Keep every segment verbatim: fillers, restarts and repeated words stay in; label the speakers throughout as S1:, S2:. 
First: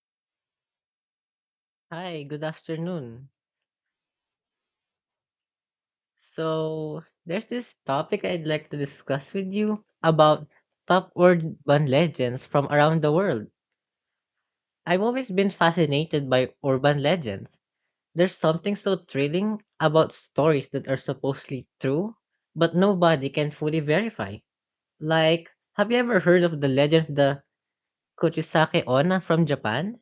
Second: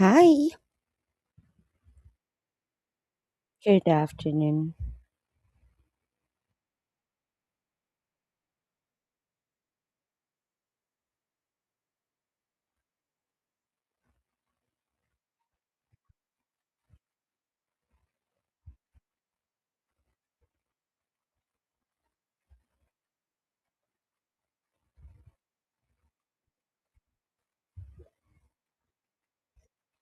S1: Hi.
S2: Hi, good afternoon.
S1: Good afternoon.
S2: So, there's this topic I'd like to discuss with you about top urban legends from around the world. I've always been fascinated by urban legends. There's something so thrilling about stories that are supposedly true, but nobody can fully verify. Like, have you ever heard of the legend of the Kuchisake Onna from Japan?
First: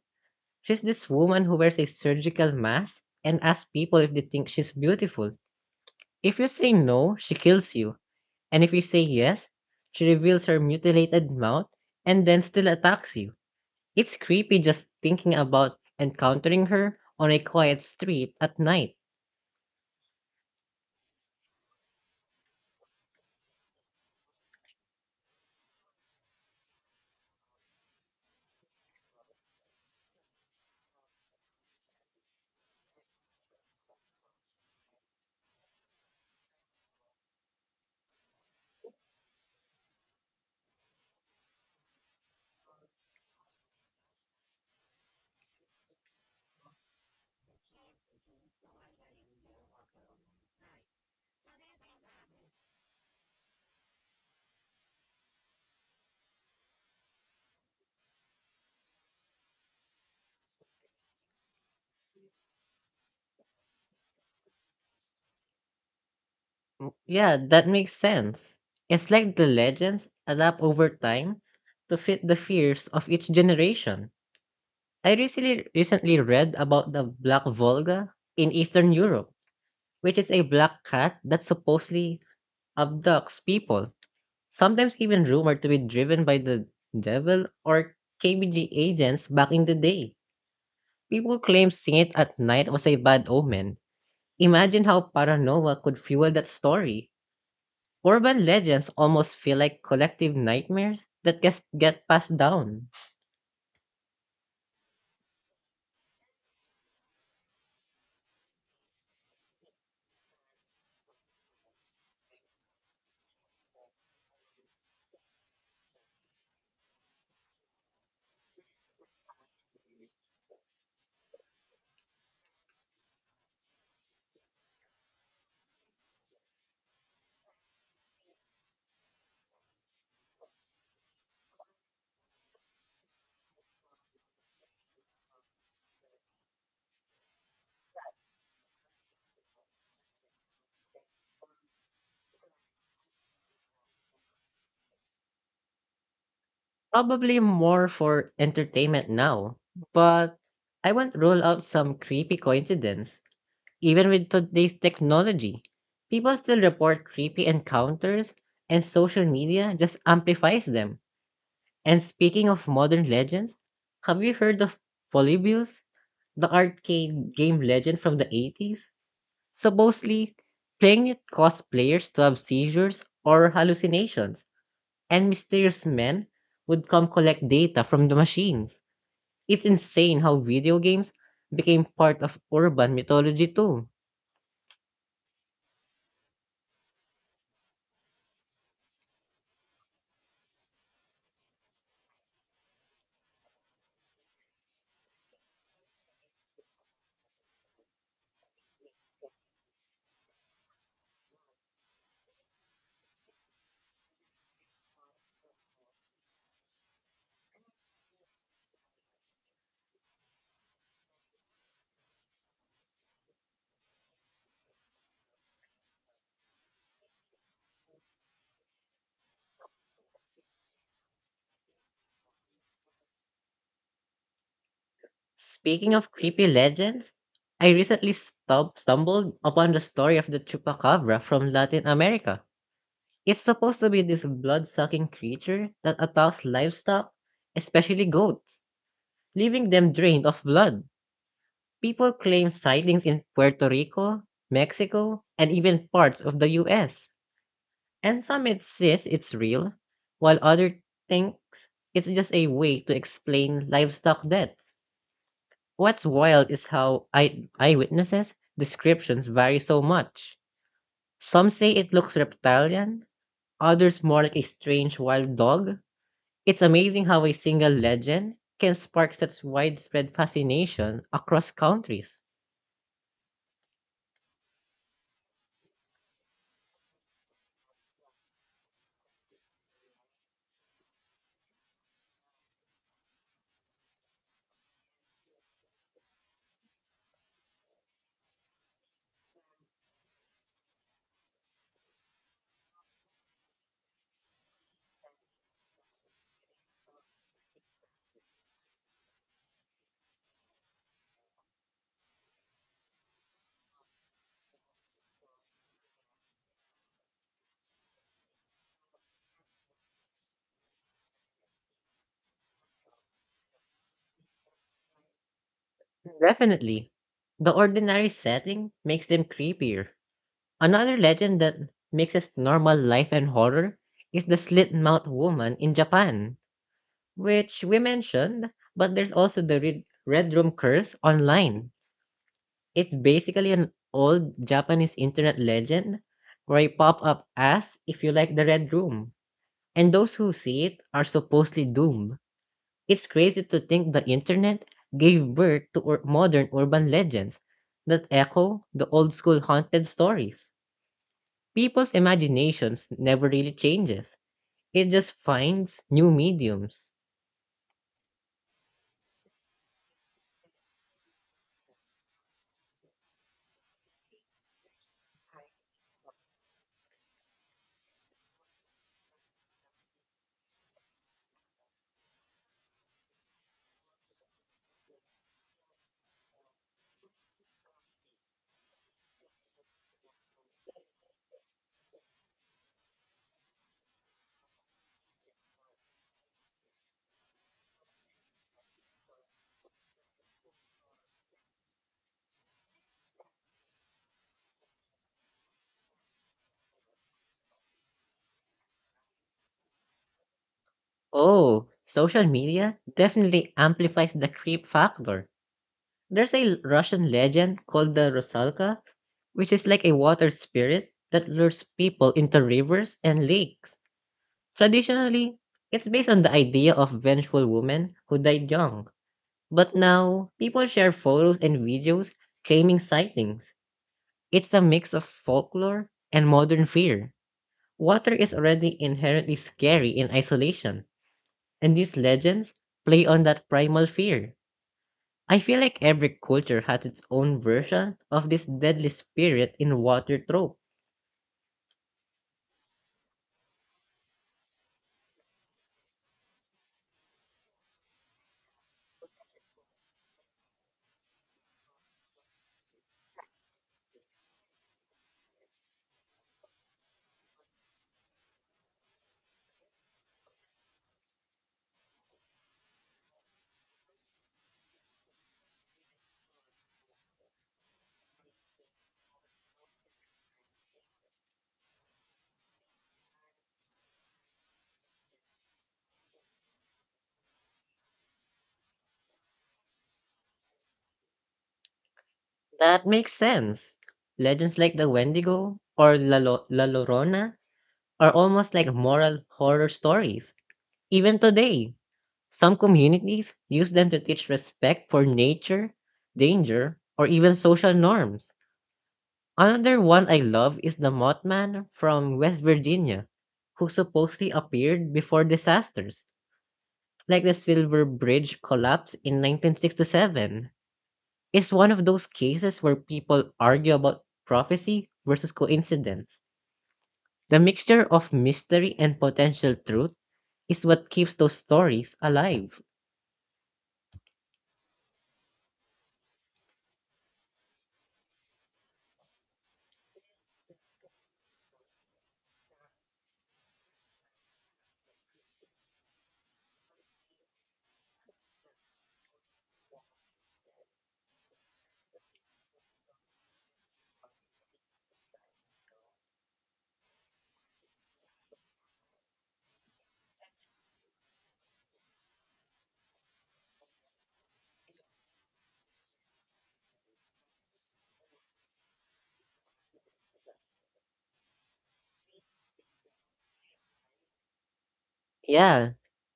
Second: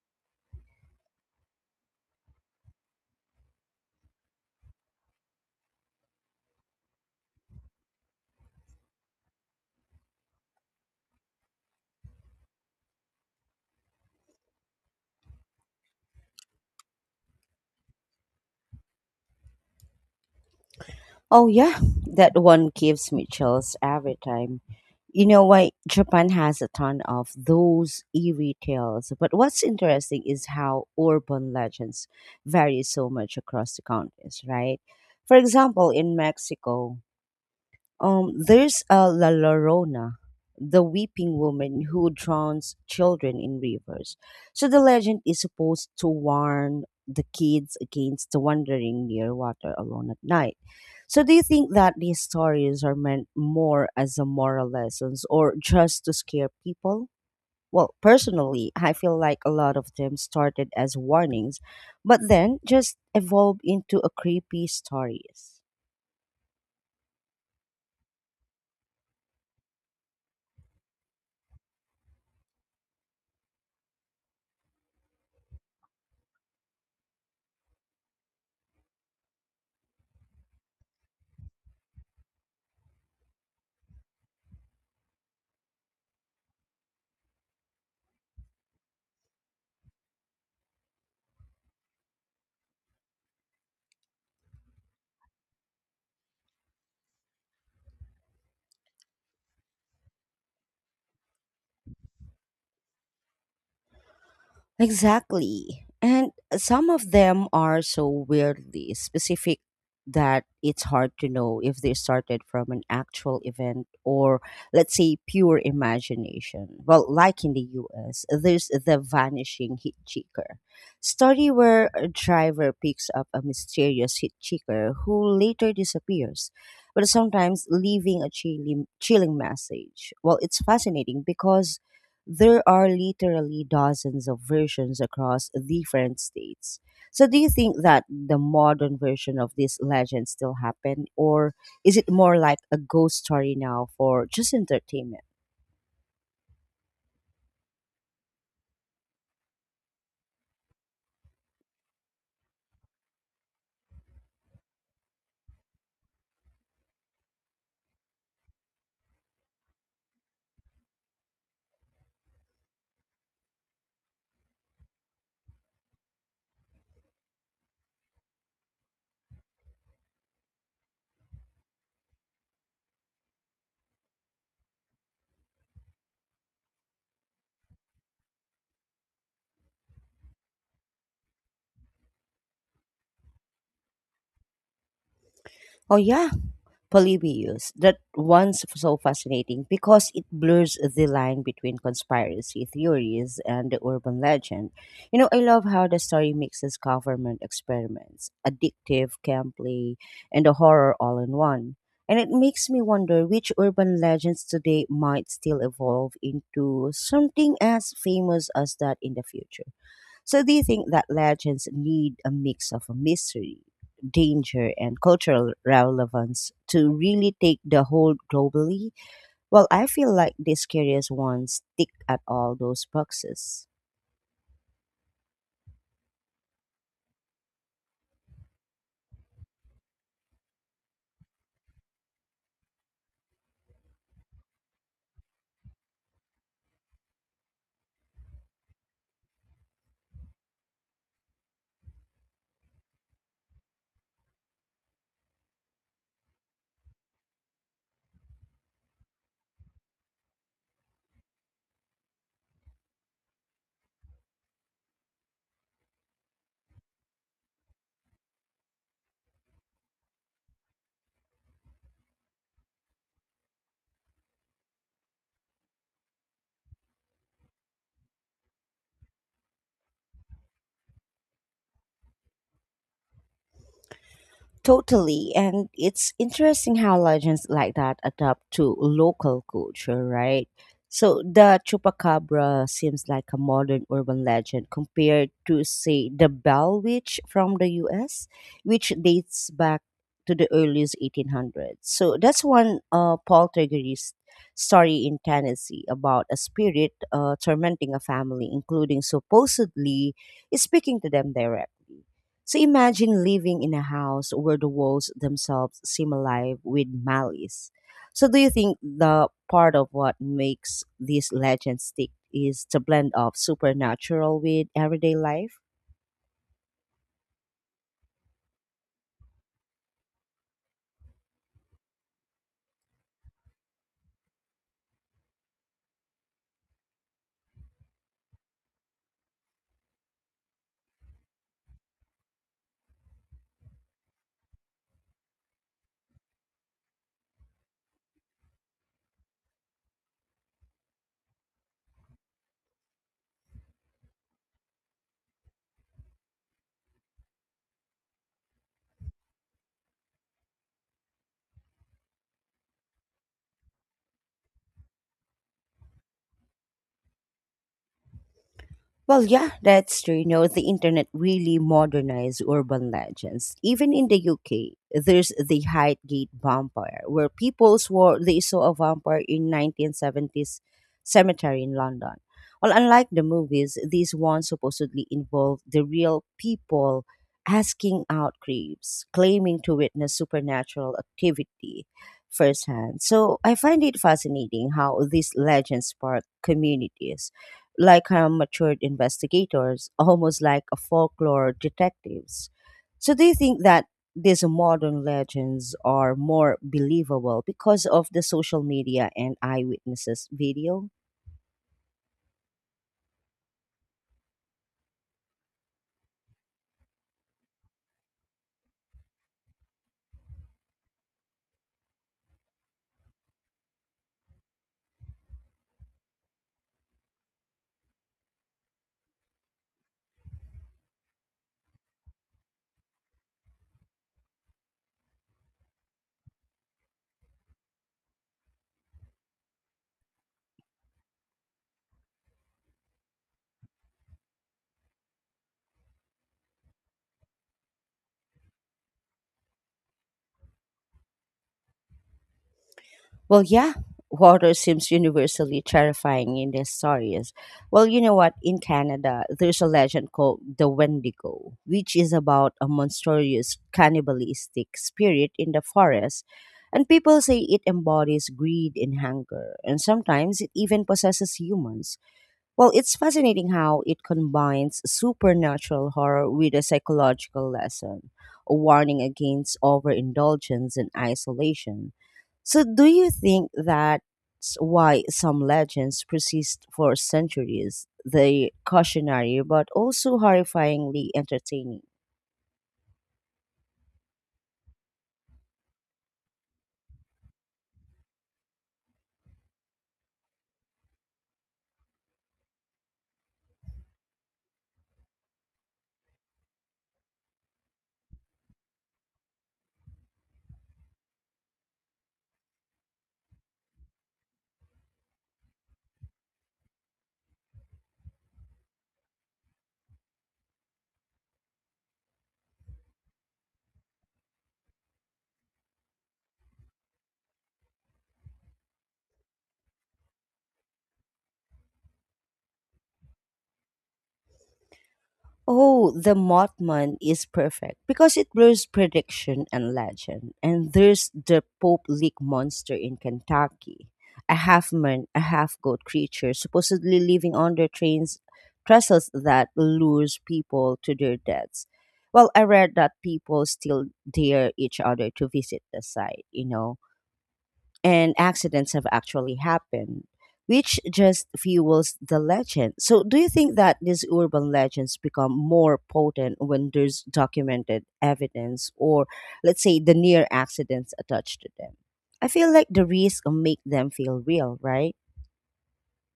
S2: She's this woman who wears a surgical mask and asks people if they think she's beautiful. If you say no, she kills you, and if you say yes, she reveals her mutilated mouth and then still attacks you. It's creepy just thinking about encountering her on a quiet street at night.
S1: Oh, yeah, that one gives me chills every time. You know why Japan has a ton of those eerie tales, but what's interesting is how urban legends vary so much across the countries, right? For example, in Mexico, Um, there's a La Llorona, the weeping woman who drowns children in rivers. So the legend is supposed to warn the kids against wandering near water alone at night. So do you think that these stories are meant more as a moral lessons or just to scare people? Well, personally, I feel like a lot of them started as warnings, but then just evolved into a creepy stories.
S2: Mm, yeah, that makes sense. It's like the legends adapt over time to fit the fears of each generation. I recently recently read about the Black Volga in Eastern Europe, which is a black cat that supposedly abducts people, sometimes even rumored to be driven by the devil or K B G agents back in the day. People claim seeing it at night was a bad omen. Imagine how paranoia could fuel that story. Urban legends almost feel like collective nightmares that gets get passed down.
S1: Exactly. And some of them are so weirdly specific that it's hard to know if they started from an actual event or, let's say, pure imagination. Well, like in the U S, there's the vanishing hitchhiker story where a driver picks up a mysterious hitchhiker who later disappears, but sometimes leaving a chilling, chilling message. Well, it's fascinating because there are literally dozens of versions across different states. So, do you think that the modern version of this legend still happened, or is it more like a ghost story now for just entertainment?
S2: Probably more for entertainment now, but I won't rule out some creepy coincidence. Even with today's technology, people still report creepy encounters, and social media just amplifies them. And speaking of modern legends, have you heard of Polybius, the arcade game legend from the eighties? Supposedly, playing it caused players to have seizures or hallucinations, and mysterious men would come collect data from the machines. It's insane how video games became part of urban mythology too.
S1: Oh, yeah. Polybius that once so fascinating because it blurs the line between conspiracy theories and the urban legend. You know, I love how the story mixes government experiments, addictive gameplay, and the horror all in one. And it makes me wonder which urban legends today might still evolve into something as famous as that in the future. So, do you think that legends need a mix of mystery, danger, and cultural relevance to really take the hold globally? Well, I feel like these curious ones tick at all those boxes.
S2: Speaking of creepy legends, I recently stub- stumbled upon the story of the chupacabra from Latin America. It's supposed to be this blood sucking creature that attacks livestock, especially goats, leaving them drained of blood. People claim sightings in Puerto Rico, Mexico, and even parts of the U S. And some insist it's real, while others think it's just a way to explain livestock deaths. What's wild is how eye- eyewitnesses' descriptions vary so much. Some say it looks reptilian, others more like a strange wild dog. It's amazing how a single legend can spark such widespread fascination across countries.
S1: Totally. And it's interesting how legends like that adapt to local culture, right? So the chupacabra seems like a modern urban legend compared to, say, the Bell Witch from the U S, which dates back to the earliest eighteen hundreds. So that's one uh, poltergeist story in Tennessee about a spirit uh, tormenting a family, including supposedly speaking to them directly. So imagine living in a house where the walls themselves seem alive with malice. So do you think the part of what makes this legend stick is the blend of supernatural with everyday life?
S2: Definitely, the ordinary setting makes them creepier. Another legend that mixes normal life and horror is the slit mouth woman in Japan, which we mentioned, but there's also the red, red room curse online. It's basically an old Japanese internet legend where you pop up as if you like the red room, and those who see it are supposedly doomed. It's crazy to think the internet gave birth to ur- modern urban legends that echo the old school haunted stories. People's imaginations never really changes. It just finds new mediums.
S1: Well, yeah, that's true. You know, the internet really modernized urban legends. Even in the U K, there's the Highgate vampire, where people swore they saw a vampire in nineteen seventies cemetery in London. Well, unlike the movies, these ones supposedly involved the real people asking out creeps, claiming to witness supernatural activity firsthand. So I find it fascinating how these legends spark communities like uh, matured investigators, almost like a folklore detectives. So do you think that these modern legends are more believable because of the social media and eyewitnesses video?
S2: Oh, social media definitely amplifies the creep factor. There's a Russian legend called the Rusalka, which is like a water spirit that lures people into rivers and lakes. Traditionally, it's based on the idea of vengeful women who died young. But now, people share photos and videos claiming sightings. It's a mix of folklore and modern fear. Water is already inherently scary in isolation, and these legends play on that primal fear. I feel like every culture has its own version of this deadly spirit in water trope.
S1: Well, yeah, water seems universally terrifying in these stories. Well, you know what? In Canada, there's a legend called the Wendigo, which is about a monstrous cannibalistic spirit in the forest. And people say it embodies greed and hunger, and sometimes it even possesses humans. Well, it's fascinating how it combines supernatural horror with a psychological lesson, a warning against overindulgence and isolation. So, do you think that's why some legends persist for centuries? They cautionary but also horrifyingly entertaining.
S2: That makes sense. Legends like the Wendigo or La, Lo- La Llorona are almost like moral horror stories. Even today, some communities use them to teach respect for nature, danger, or even social norms. Another one I love is the Mothman from West Virginia, who supposedly appeared before disasters, like the Silver Bridge collapse in nineteen sixty-seven. It's one of those cases where people argue about prophecy versus coincidence. The mixture of mystery and potential truth is what keeps those stories alive.
S1: Oh, the Mothman is perfect because it blurs prediction and legend. And there's the Pope Lick monster in Kentucky, a half man, a half goat creature supposedly living under trains trestles that lures people to their deaths. Well, I read that people still dare each other to visit the site, you know, and accidents have actually happened, which just fuels the legend. So, do you think that these urban legends become more potent when there's documented evidence or, let's say, the near accidents attached to them? I feel like the risks make them feel real, right?
S2: Yeah,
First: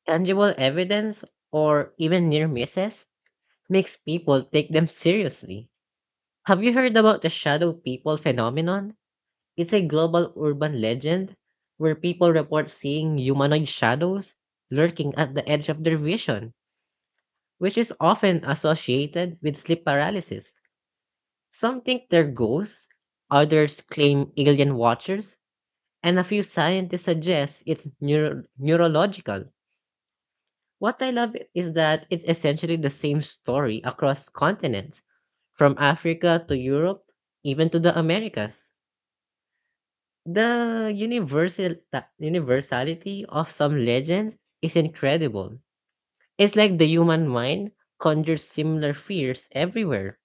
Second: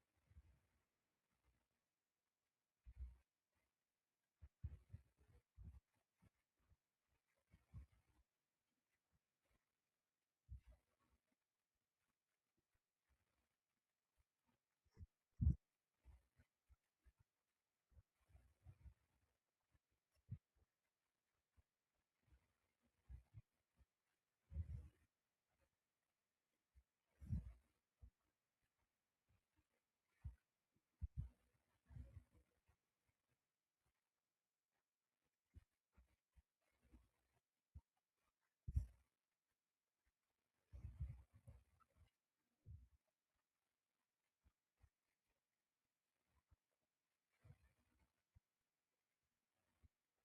S2: tangible evidence or even near misses makes people take them seriously. Have you heard about the shadow people phenomenon? It's a global urban legend where people report seeing humanoid shadows lurking at the edge of their vision, which is often associated with sleep paralysis. Some think they're ghosts, others claim alien watchers, and a few scientists suggest it's neuro- neurological. What I love is that it's essentially the same story across continents, from Africa to Europe, even to the Americas. The universal ta- universality of some legends is incredible. It's like the human mind conjures similar fears everywhere.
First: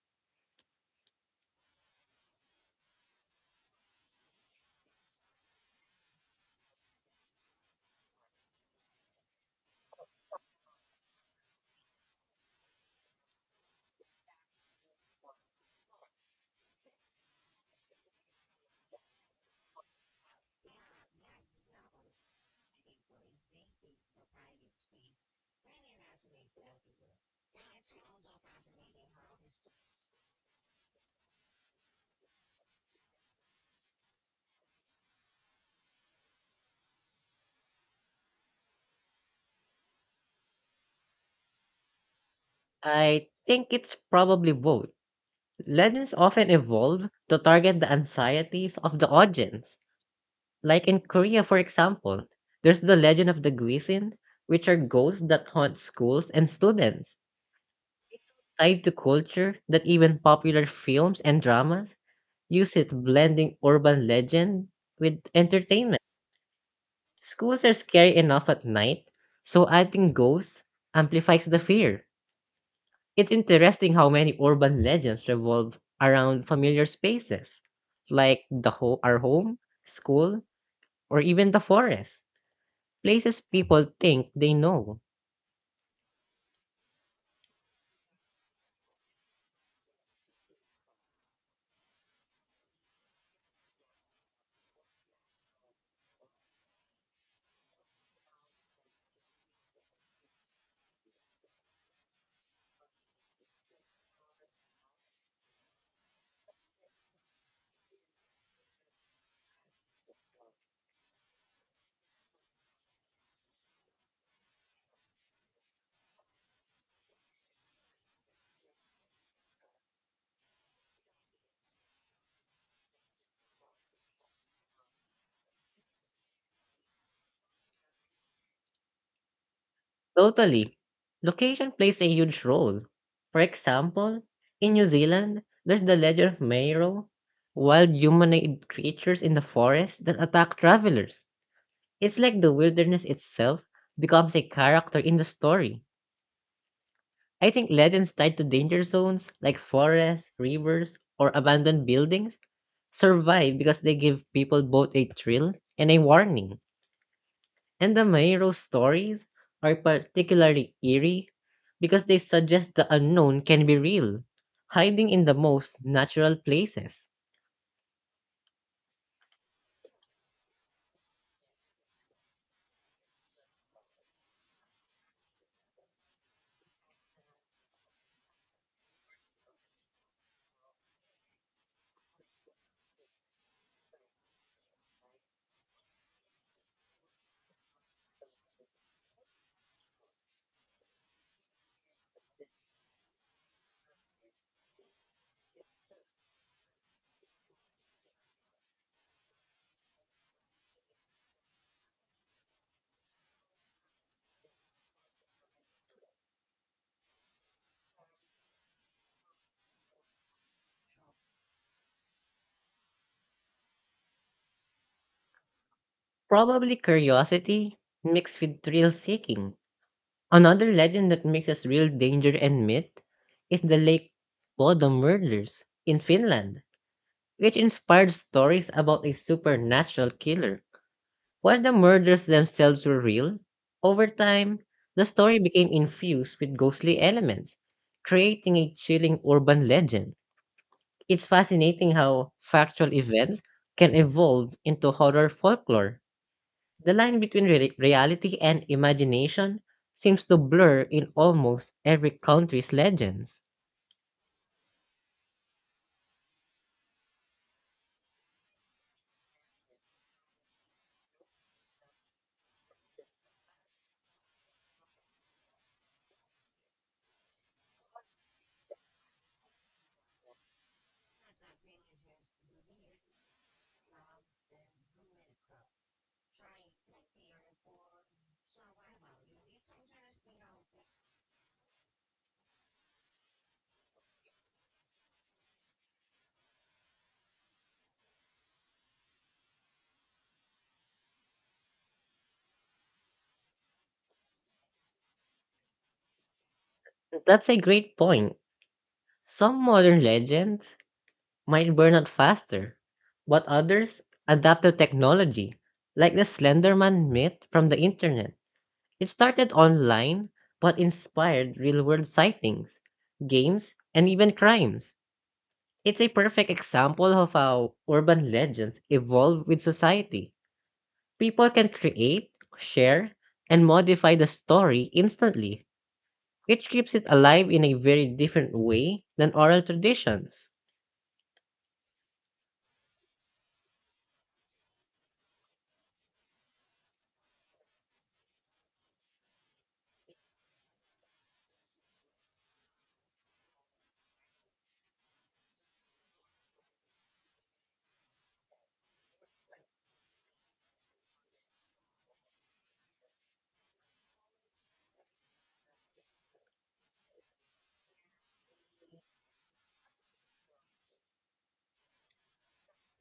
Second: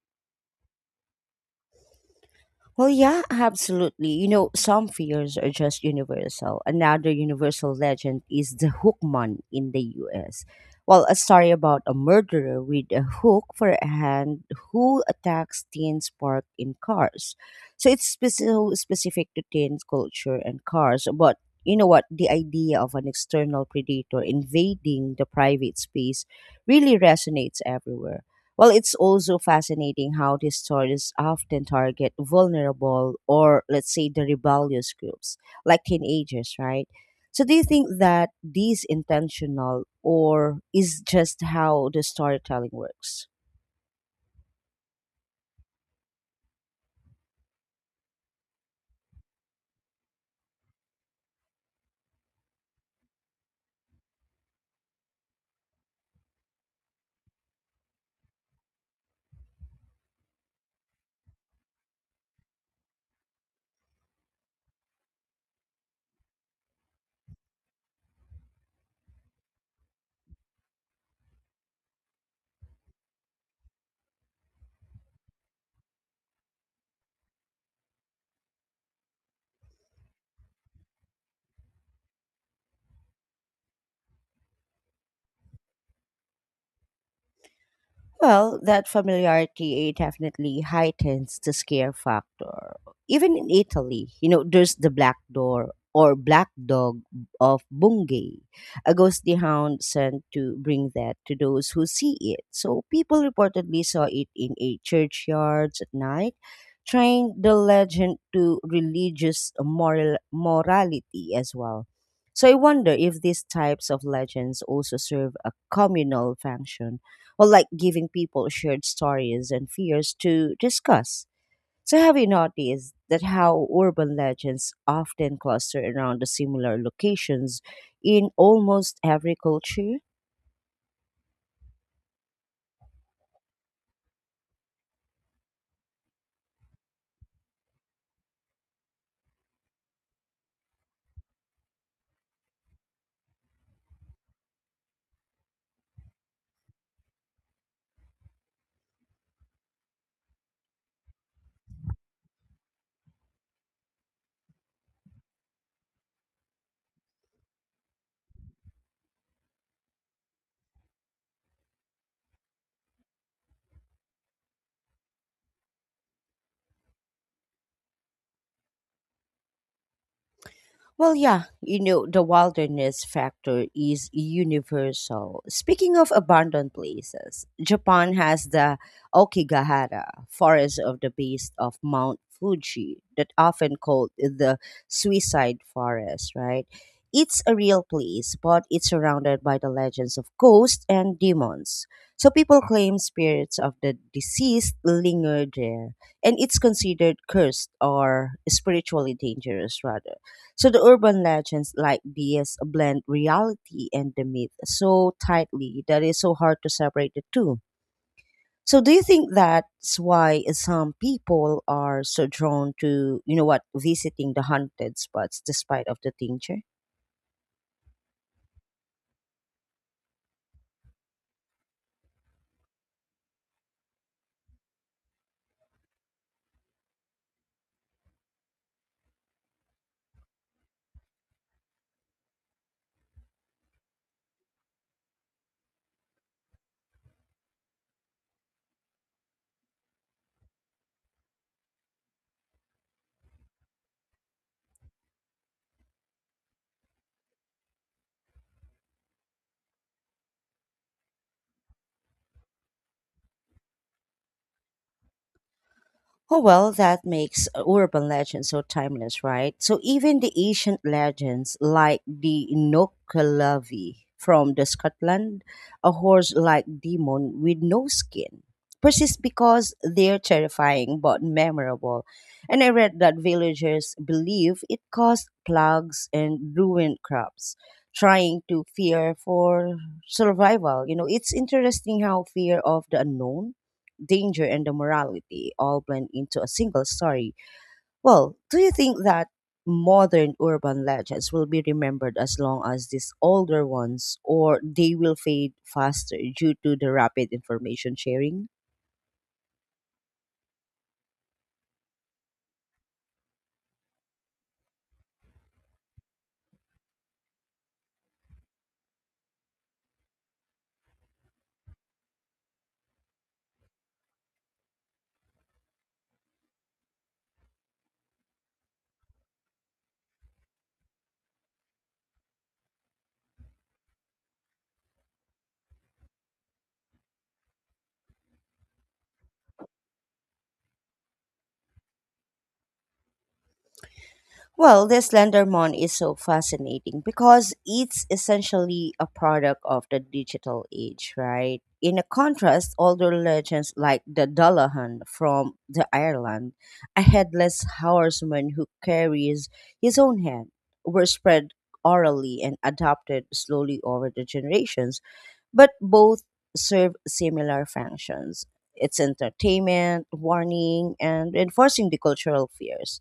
S1: Well, yeah, absolutely. You know, some fears are just universal. Another universal legend is the hookman in the U S. Well, a story about a murderer with a hook for a hand who attacks teens parked in cars. So it's speci- so specific to teens culture and cars, but you know what? The idea of an external predator invading the private space really resonates everywhere. Well, it's also fascinating how these stories often target vulnerable or, let's say, the rebellious groups, like teenagers, right? So, do you think that these intentional, or is just how the storytelling
S2: I
S1: works?
S2: think it's probably both. Legends often evolve to target the anxieties of the audience. Like in Korea, for example, there's the legend of the Guisin, which are ghosts that haunt schools and students. It's tied to culture that even popular films and dramas use it, blending urban legend with entertainment. Schools are scary enough at night, so adding ghosts amplifies the fear. It's interesting how many urban legends revolve around familiar spaces, like the ho- our home, school, or even the forest, places people think they know.
S1: Well, that familiarity definitely heightens the scare factor. Even in Italy, you know, there's the black door or black dog of Bungay, a ghostly hound sent to bring that to those who see it. So people reportedly saw it in a churchyard at night, tying the legend to religious moral morality as well. So I wonder if these types of legends also serve a communal function or like giving people shared stories and fears to discuss. So, have you noticed that how urban legends often cluster around the similar locations in almost every culture?
S2: Totally. Location plays a huge role. For example, in New Zealand, there's the legend of Mero, wild humanoid creatures in the forest that attack travelers. It's like the wilderness itself becomes a character in the story. I think legends tied to danger zones like forests, rivers, or abandoned buildings survive because they give people both a thrill and a warning. And the Mayro stories are particularly eerie because they suggest the unknown can be real, hiding in the most natural places.
S1: Well, yeah, you know, the wilderness factor is universal. Speaking of abandoned places, Japan has the Okigahara, forest of the base of Mount Fuji, that often called the suicide forest, right? It's a real place, but it's surrounded by the legends of ghosts and demons. So people claim spirits of the deceased linger there, and it's considered cursed or spiritually dangerous, rather. So the urban legends like these blend reality and the myth so tightly that it's so hard to separate the two. So do you think that's why some people are so drawn to, you know what, visiting the haunted spots despite of the danger?
S2: Probably curiosity mixed with thrill seeking. Another legend that mixes real danger and myth is the Lake Bodo murders in Finland, which inspired stories about a supernatural killer. While the murders themselves were real, over time, the story became infused with ghostly elements, creating a chilling urban legend. It's fascinating how factual events can evolve into horror folklore. The line between re- reality and imagination seems to blur in almost every country's legends.
S1: Oh, well, that makes uh, urban legends so timeless, right? So even the ancient legends like the Inokalavi from the Scotland, a horse-like demon with no skin, persist because they're terrifying but memorable. And I read that villagers believe it caused plagues and ruined crops, trying to fear for survival. You know, it's interesting how fear of the unknown danger and the morality all blend into a single story. Well, do you think that modern urban legends will be remembered as long as these older ones, or they will fade faster due to the rapid
S2: That's a great
S1: information
S2: point.
S1: sharing?
S2: Some modern legends might burn out faster, but others adapt to technology, like the Slenderman myth from the internet. It started online, but inspired real world sightings, games, and even crimes. It's a perfect example of how urban legends evolve with society. People can create, share, and modify the story instantly, which keeps it alive in a very different way than oral traditions.
S1: Well, this Slendermon is so fascinating because it's essentially a product of the digital age, right? In a contrast, older legends like the Dullahan from the Ireland, a headless horseman who carries his own head, were spread orally and adopted slowly over the generations, but both serve similar functions. It's entertainment, warning, and enforcing the cultural fears.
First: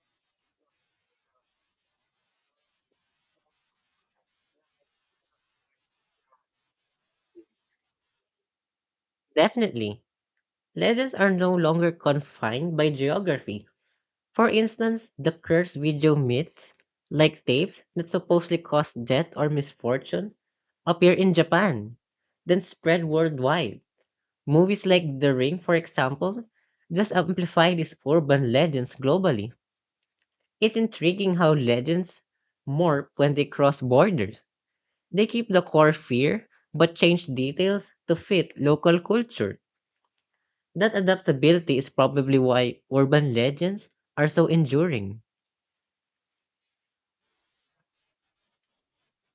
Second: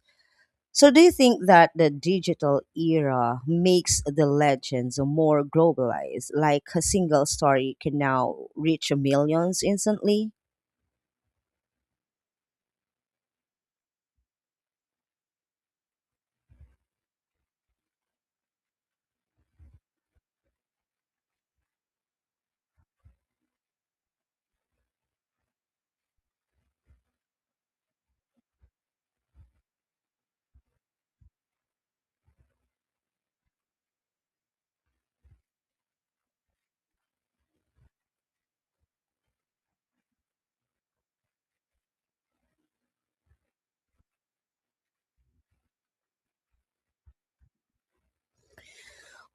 S1: So, do you think that the digital era makes the legends more globalized? Like a single story can now reach millions
S2: Definitely,
S1: instantly?
S2: legends are no longer confined by geography. For instance, the cursed video myths, like tapes that supposedly cause death or misfortune, appear in Japan, then spread worldwide. Movies like The Ring, for example, just amplify these urban legends globally. It's intriguing how legends morph when they cross borders. They keep the core fear but change details to fit local culture. That adaptability is probably why urban legends are so enduring.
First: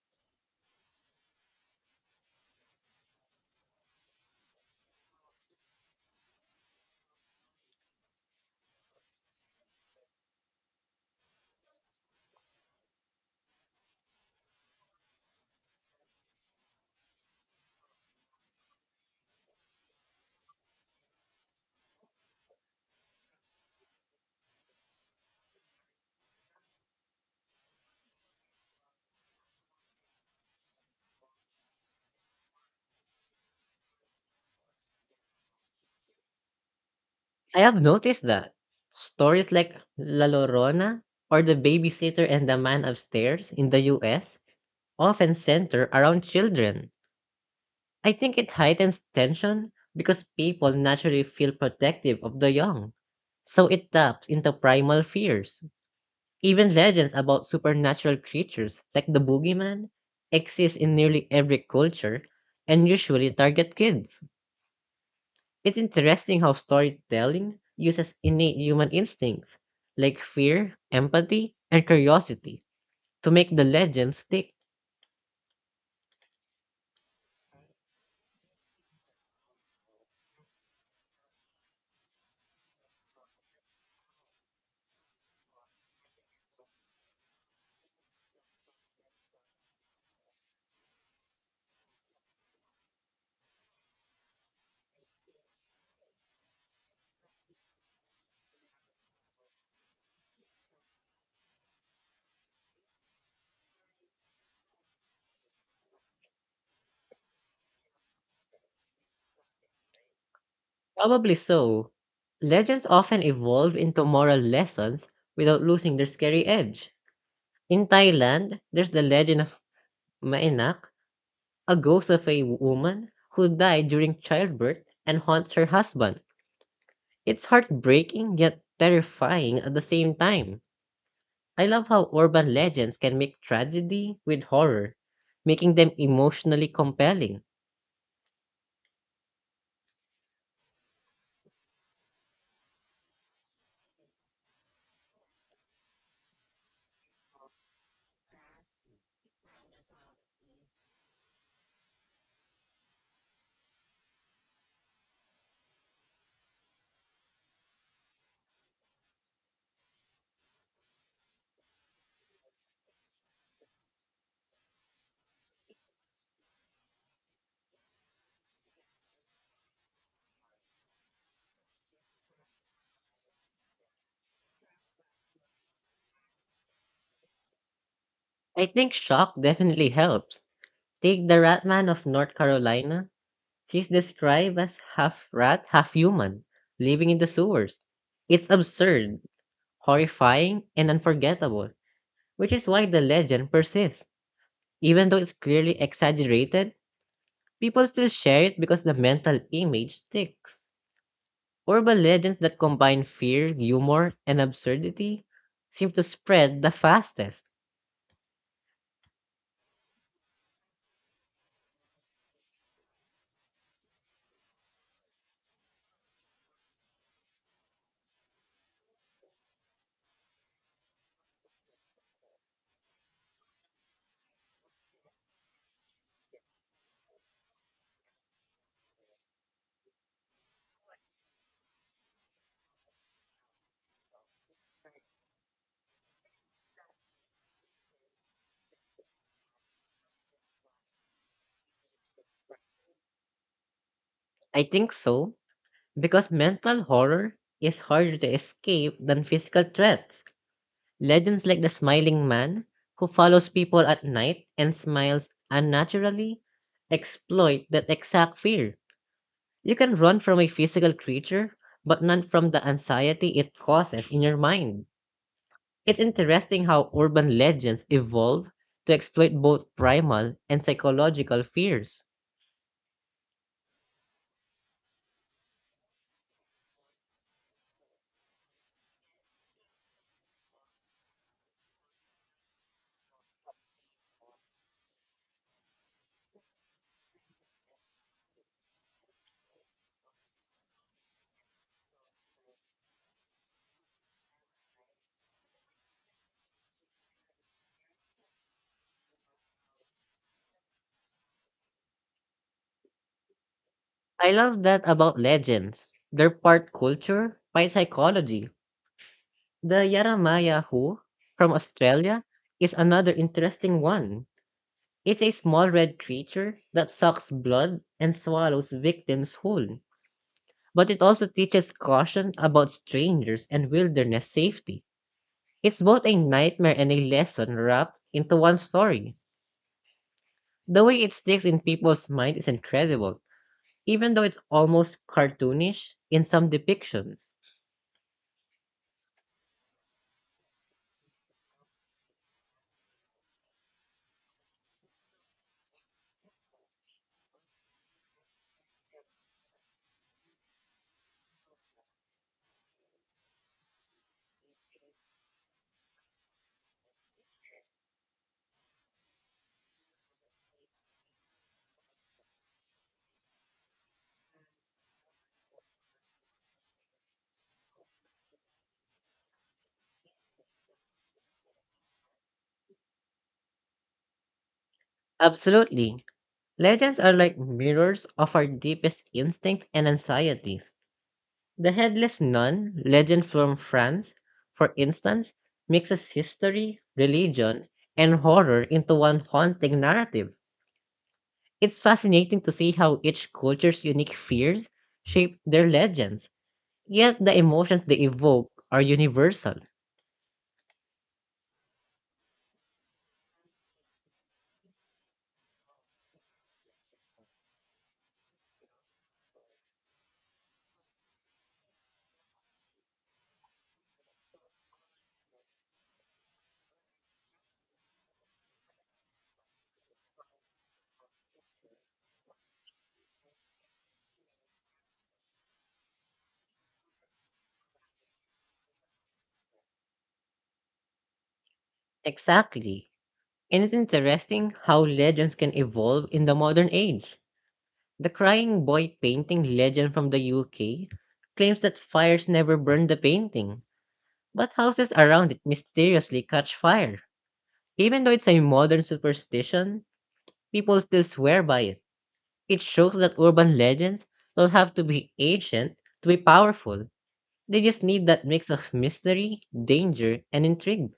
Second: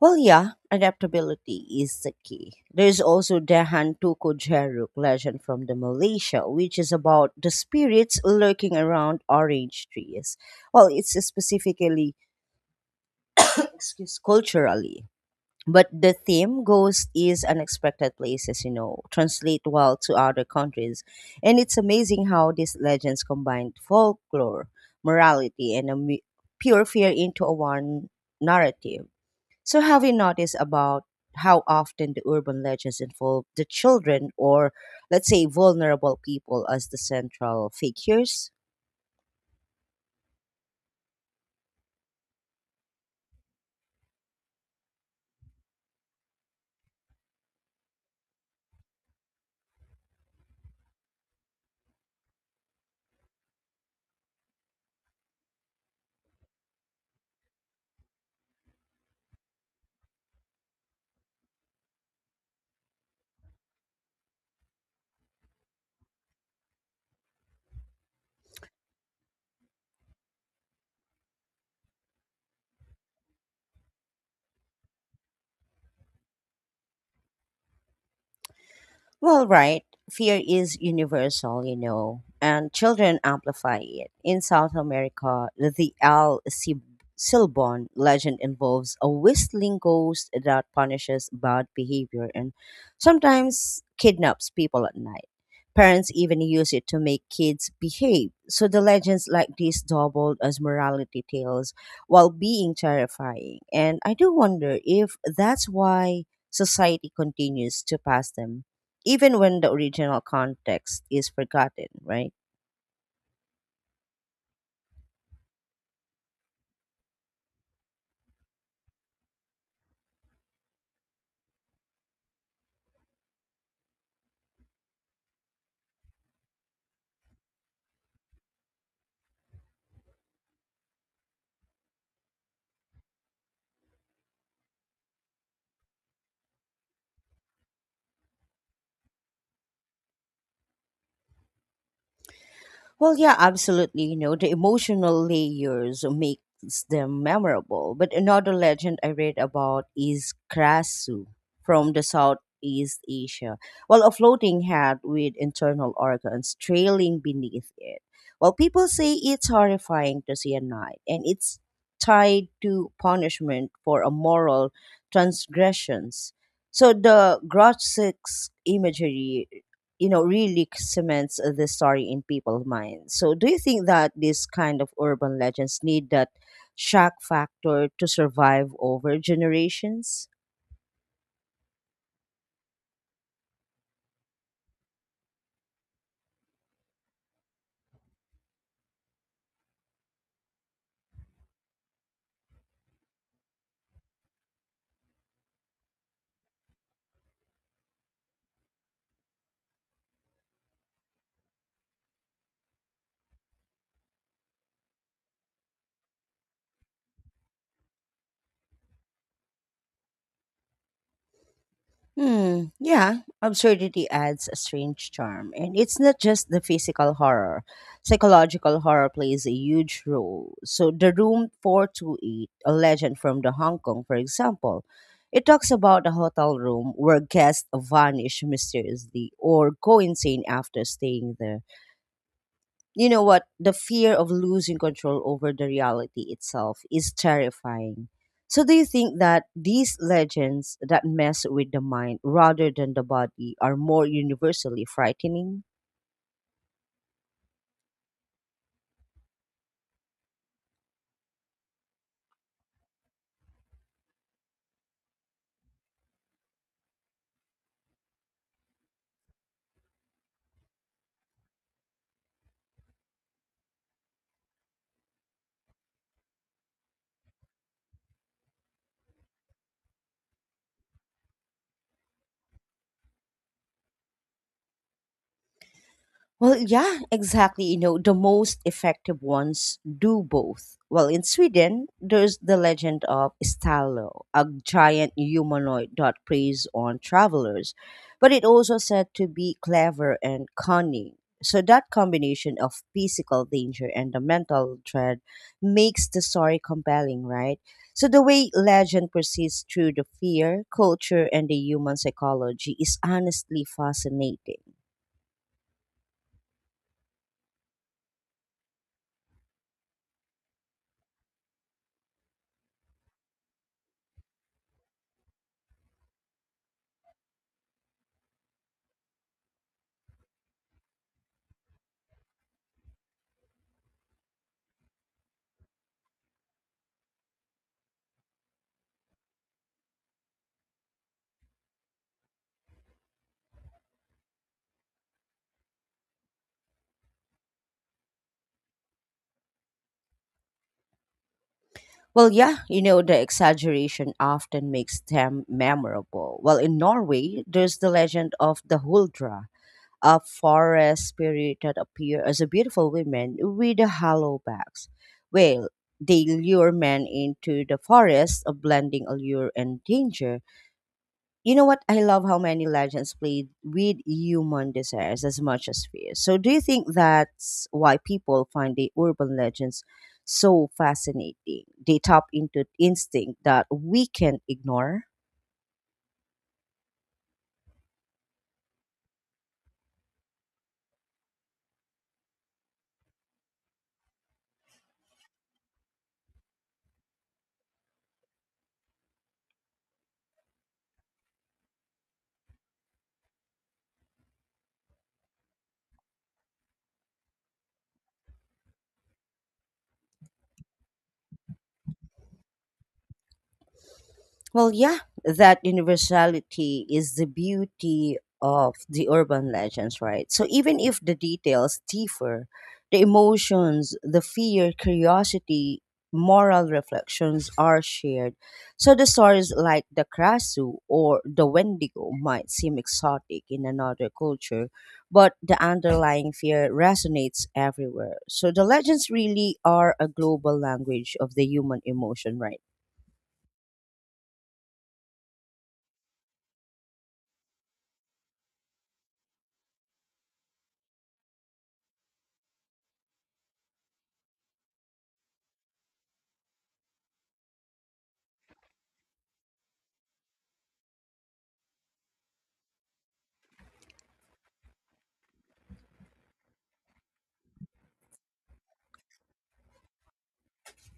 S1: Well, yeah, adaptability is the key. There's also Dahan Tuku Jeruk legend from the Malaysia, which is about the spirits lurking around orange trees. Well, it's specifically, excuse, culturally but the theme goes is unexpected places, you know, translate well to other countries, and it's amazing how these legends combined folklore morality and a mu- pure fear into a one narrative. So have you noticed about how often the urban legends involve the children or, let's say, vulnerable people as the
S2: I
S1: central
S2: have noticed
S1: figures?
S2: that stories like La Llorona or The Babysitter and the Man Upstairs in the U S often center around children. I think it heightens tension because people naturally feel protective of the young. So it taps into primal fears. Even legends about supernatural creatures like the boogeyman exist in nearly every culture and usually target kids. It's interesting how storytelling uses innate human instincts like fear, empathy, and curiosity to make the legend stick.
S1: Well, right. Fear is universal, you know, and children amplify it. In South America, the El Cib- Silbon legend involves a whistling ghost that punishes bad behavior and sometimes kidnaps people at night. Parents even use it to make kids behave. So the legends like this doubled as morality tales while being terrifying. And I do wonder if that's why society continues to pass them even when the original context is
S2: Probably
S1: forgotten,
S2: so.
S1: right?
S2: Legends often evolve into moral lessons without losing their scary edge. In Thailand, there's the legend of Maenak, a ghost of a woman who died during childbirth and haunts her husband. It's heartbreaking yet terrifying at the same time. I love how urban legends can make tragedy with horror, making them emotionally compelling.
S1: Well, yeah, absolutely. You know, the emotional layers makes them memorable. But another legend I read about is Krasu from the Southeast Asia. Well, a floating head with internal organs trailing beneath it. Well, people say it's horrifying to see at night, and it's tied to punishment for immoral transgressions. So the grotesque imagery, you know, really cements uh, the story in people's minds. So do you think that these kind of urban legends need that shock factor to
S2: I
S1: survive
S2: think
S1: over
S2: shock definitely
S1: generations?
S2: helps. Take the rat man of North Carolina. He's described as half rat, half human, living in the sewers. It's absurd, horrifying, and unforgettable, which is why the legend persists. Even though it's clearly exaggerated, people still share it because the mental image sticks. Urban legends that combine fear, humor, and absurdity seem to spread the fastest.
S1: Hmm. Yeah, absurdity adds a strange charm. And it's not just the physical horror. Psychological horror plays a huge role. So, The Room four two eight, a legend from the Hong Kong, for example, it talks about a hotel room where guests vanish mysteriously or go insane after staying there. You know what? The fear of losing control over the reality itself is terrifying. So, do you think that these legends that mess with the mind rather than the body are more
S2: I
S1: universally
S2: think so,
S1: frightening?
S2: because mental horror is harder to escape than physical threats. Legends like the smiling man who follows people at night and smiles unnaturally exploit that exact fear. You can run from a physical creature, but not from the anxiety it causes in your mind. It's interesting how urban legends evolve to exploit both primal and psychological fears.
S1: Well, yeah, exactly. You know, the most effective ones do both. Well, in Sweden, there's the legend of Stallo, a giant humanoid that preys on travelers, but it also said to be clever and cunning. So that combination of physical danger and the mental dread makes the story compelling, right? So the way legend persists through the fear, culture, and the human psychology is honestly
S2: I
S1: fascinating.
S2: love that about legends. They're part culture, part psychology. The Yaramaya Who from Australia is another interesting one. It's a small red creature that sucks blood and swallows victims whole. But it also teaches caution about strangers and wilderness safety. It's both a nightmare and a lesson wrapped into one story. The way it sticks in people's mind is incredible, even though it's almost cartoonish in some depictions.
S1: Well, yeah, you know, the exaggeration often makes them memorable. Well, in Norway, there's the legend of the Huldra, a forest spirit that appear as a beautiful woman with a hollow backs. Well, they lure men into the forest, a blending allure and danger. You know what? I love how many legends played with human desires as much as fear. So, do you think that's why people find the urban legends so fascinating? They tap into instinct that we can ignore.
S2: Absolutely. Legends are like mirrors of our deepest instincts and anxieties. The headless nun legend from France, for instance, mixes history, religion, and horror into one haunting narrative. It's fascinating to see how each culture's unique fears shape their legends, yet the emotions they evoke are universal.
S1: Well, yeah, that universality is the beauty of the urban legends, right? So even if the details differ, the emotions, the fear, curiosity, moral reflections are shared. So the stories like the Krasu or the Wendigo might seem exotic in another culture, but the underlying fear resonates everywhere. So the legends really are a global language of the human emotion, right?
S2: Exactly. And it's interesting how legends can evolve in the modern age. The crying boy painting legend from the U K claims that fires never burn the painting, but houses around it mysteriously catch fire. Even though it's a modern superstition, people still swear by it. It shows that urban legends don't have to be ancient to be powerful. They just need that mix of mystery, danger, and intrigue.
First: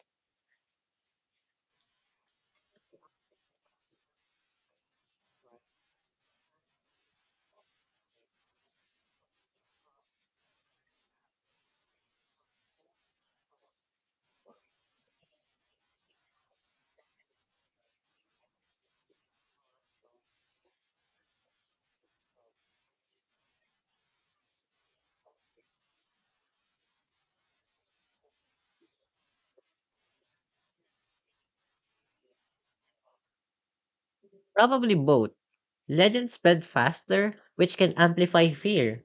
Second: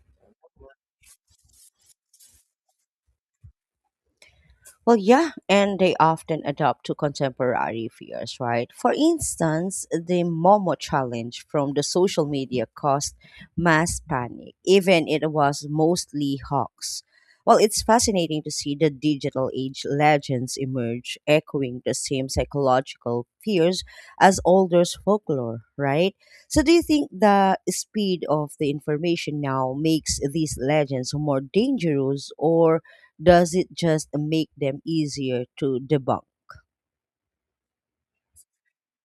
S1: Well, yeah, and they often adapt to contemporary fears, right? For instance, the Momo challenge from the social media caused mass panic, even it was mostly hawks. Well, it's fascinating to see the digital age legends emerge, echoing the same psychological fears as older folklore, right? So, do you think the speed of the information now makes these legends more dangerous, or does it just make them
S2: Probably both.
S1: easier to debunk?
S2: Legends spread faster, which can amplify fear,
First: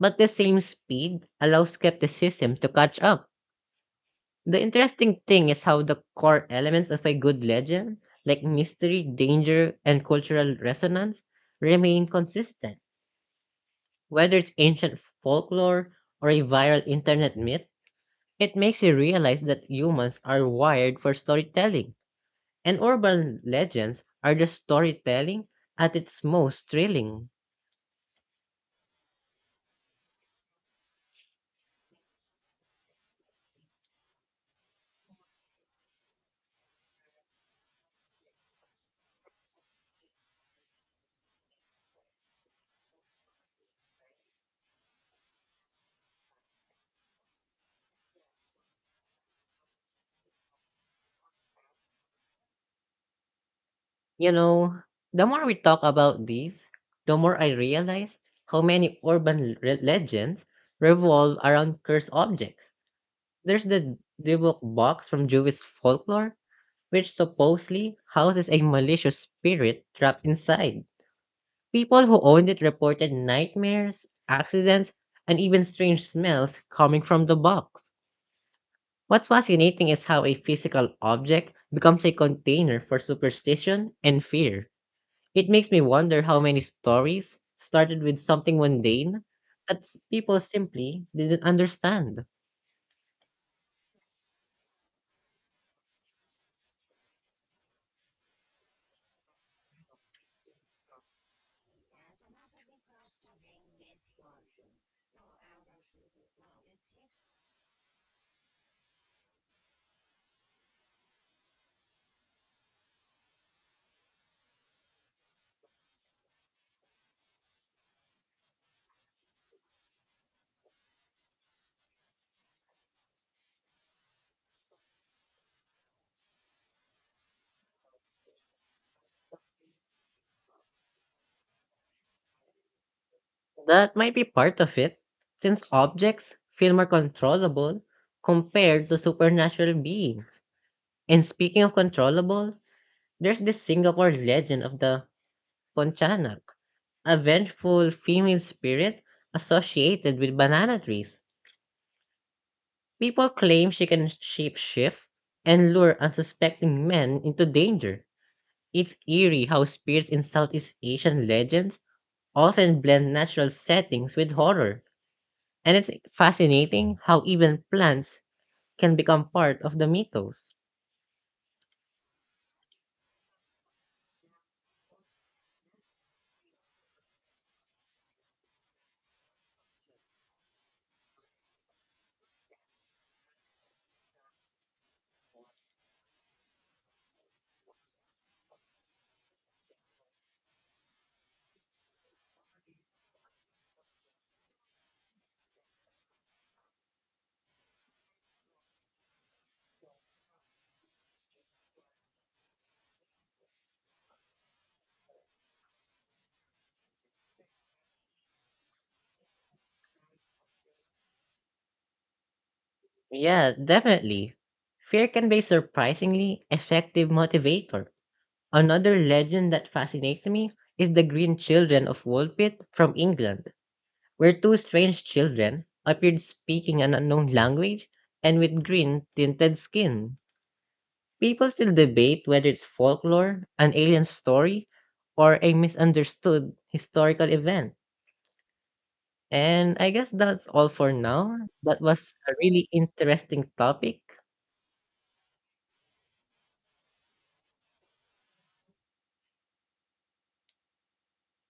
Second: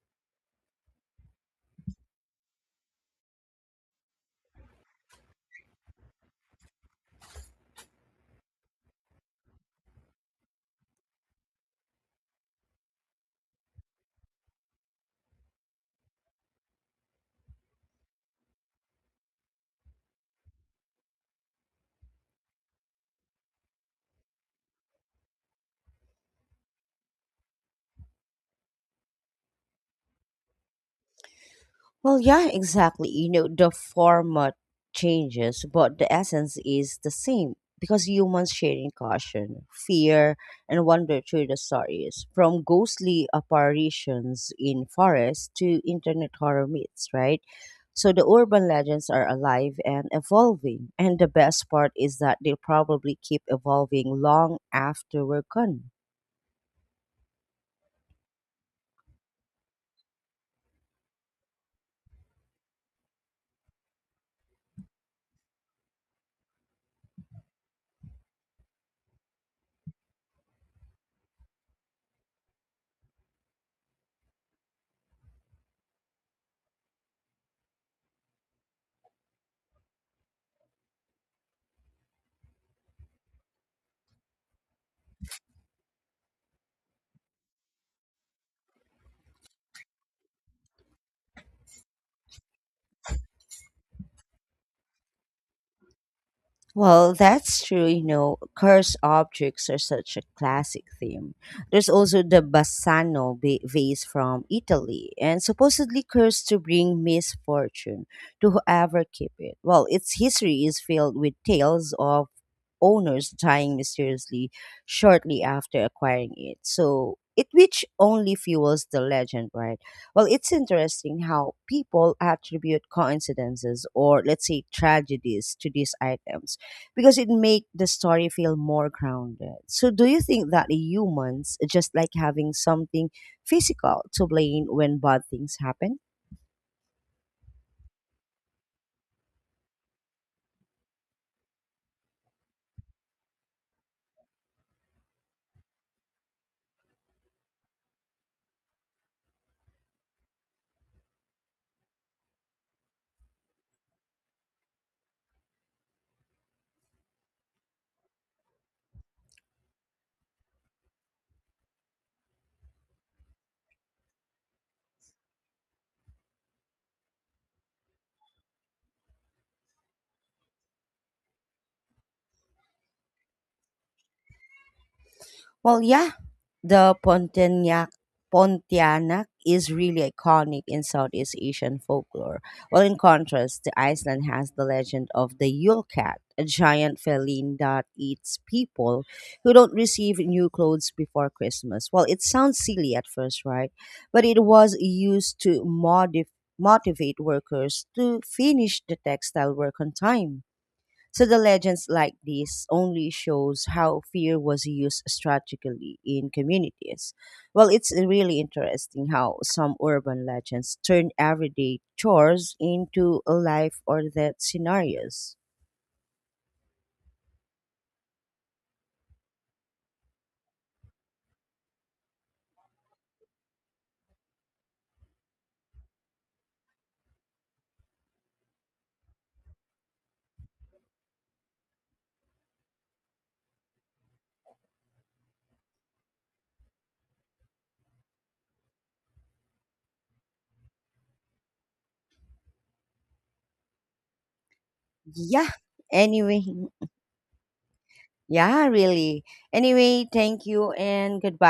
S2: but the same speed allows skepticism to catch up. The interesting thing is how the core elements of a good legend, like mystery, danger, and cultural resonance, remain consistent. Whether it's ancient folklore or a viral internet myth, it makes you realize that humans are wired for storytelling, and urban legends are just storytelling at its most thrilling.
S1: Well, yeah, exactly. You know, the format changes, but the essence is the same because humans sharing caution, fear, and wonder through the stories from ghostly apparitions in forests to internet horror myths, right? So the urban legends are alive and evolving, and the best part is that they'll probably keep evolving
S2: You
S1: long
S2: know,
S1: after
S2: the more
S1: we're
S2: we talk
S1: gone.
S2: about these, the more I realize how many urban re- legends revolve around cursed objects. There's the Dibuk box from Jewish folklore, which supposedly houses a malicious spirit trapped inside. People who owned it reported nightmares, accidents, and even strange smells coming from the box. What's fascinating is how a physical object becomes a container for superstition and fear. It makes me wonder how many stories started with something mundane that s- people simply didn't understand.
S1: Well, that's true. You know, cursed objects are such a classic theme. There's also the Bassano ba- vase from Italy, and supposedly cursed to bring misfortune to whoever keep it. Well, its history is filled with tales of owners dying mysteriously shortly after acquiring it. So it which only fuels the legend, right? Well, it's interesting how people attribute coincidences or, let's say, tragedies to these items because it make the story feel more grounded. So do you think that humans just like having something
S2: That
S1: physical
S2: might be
S1: to
S2: part
S1: blame
S2: of
S1: when
S2: it,
S1: bad things
S2: since
S1: happen?
S2: objects feel more controllable compared to supernatural beings. And speaking of controllable, there's this Singapore legend of the Pontianak, a vengeful female spirit associated with banana trees. People claim she can shapeshift and lure unsuspecting men into danger. It's eerie how spirits in Southeast Asian legends often blend natural settings with horror, and it's fascinating how even plants can become part of the mythos.
S1: Well, yeah, the Pontianak Pontianak is really iconic in Southeast Asian folklore. Well, in contrast, the Iceland has the legend of the Yule Cat, a giant feline that eats people who don't receive new clothes before Christmas. Well, it sounds silly at first, right? But it was used to modif- motivate workers to finish the textile work on time. So the legends like this only shows how fear was used strategically in communities. Well, it's really interesting how some urban legends turn everyday chores into a
S2: Yeah,
S1: life or
S2: definitely.
S1: death
S2: Fear can
S1: scenarios.
S2: be a surprisingly effective motivator. Another legend that fascinates me is the Green Children of Woolpit from England, where two strange children appeared speaking an unknown language and with green tinted skin. People still debate whether it's folklore, an alien story, or a misunderstood historical event. And I guess that's all for now. That was a really interesting topic.
S1: Yeah. Anyway, yeah, really. Anyway, thank you and goodbye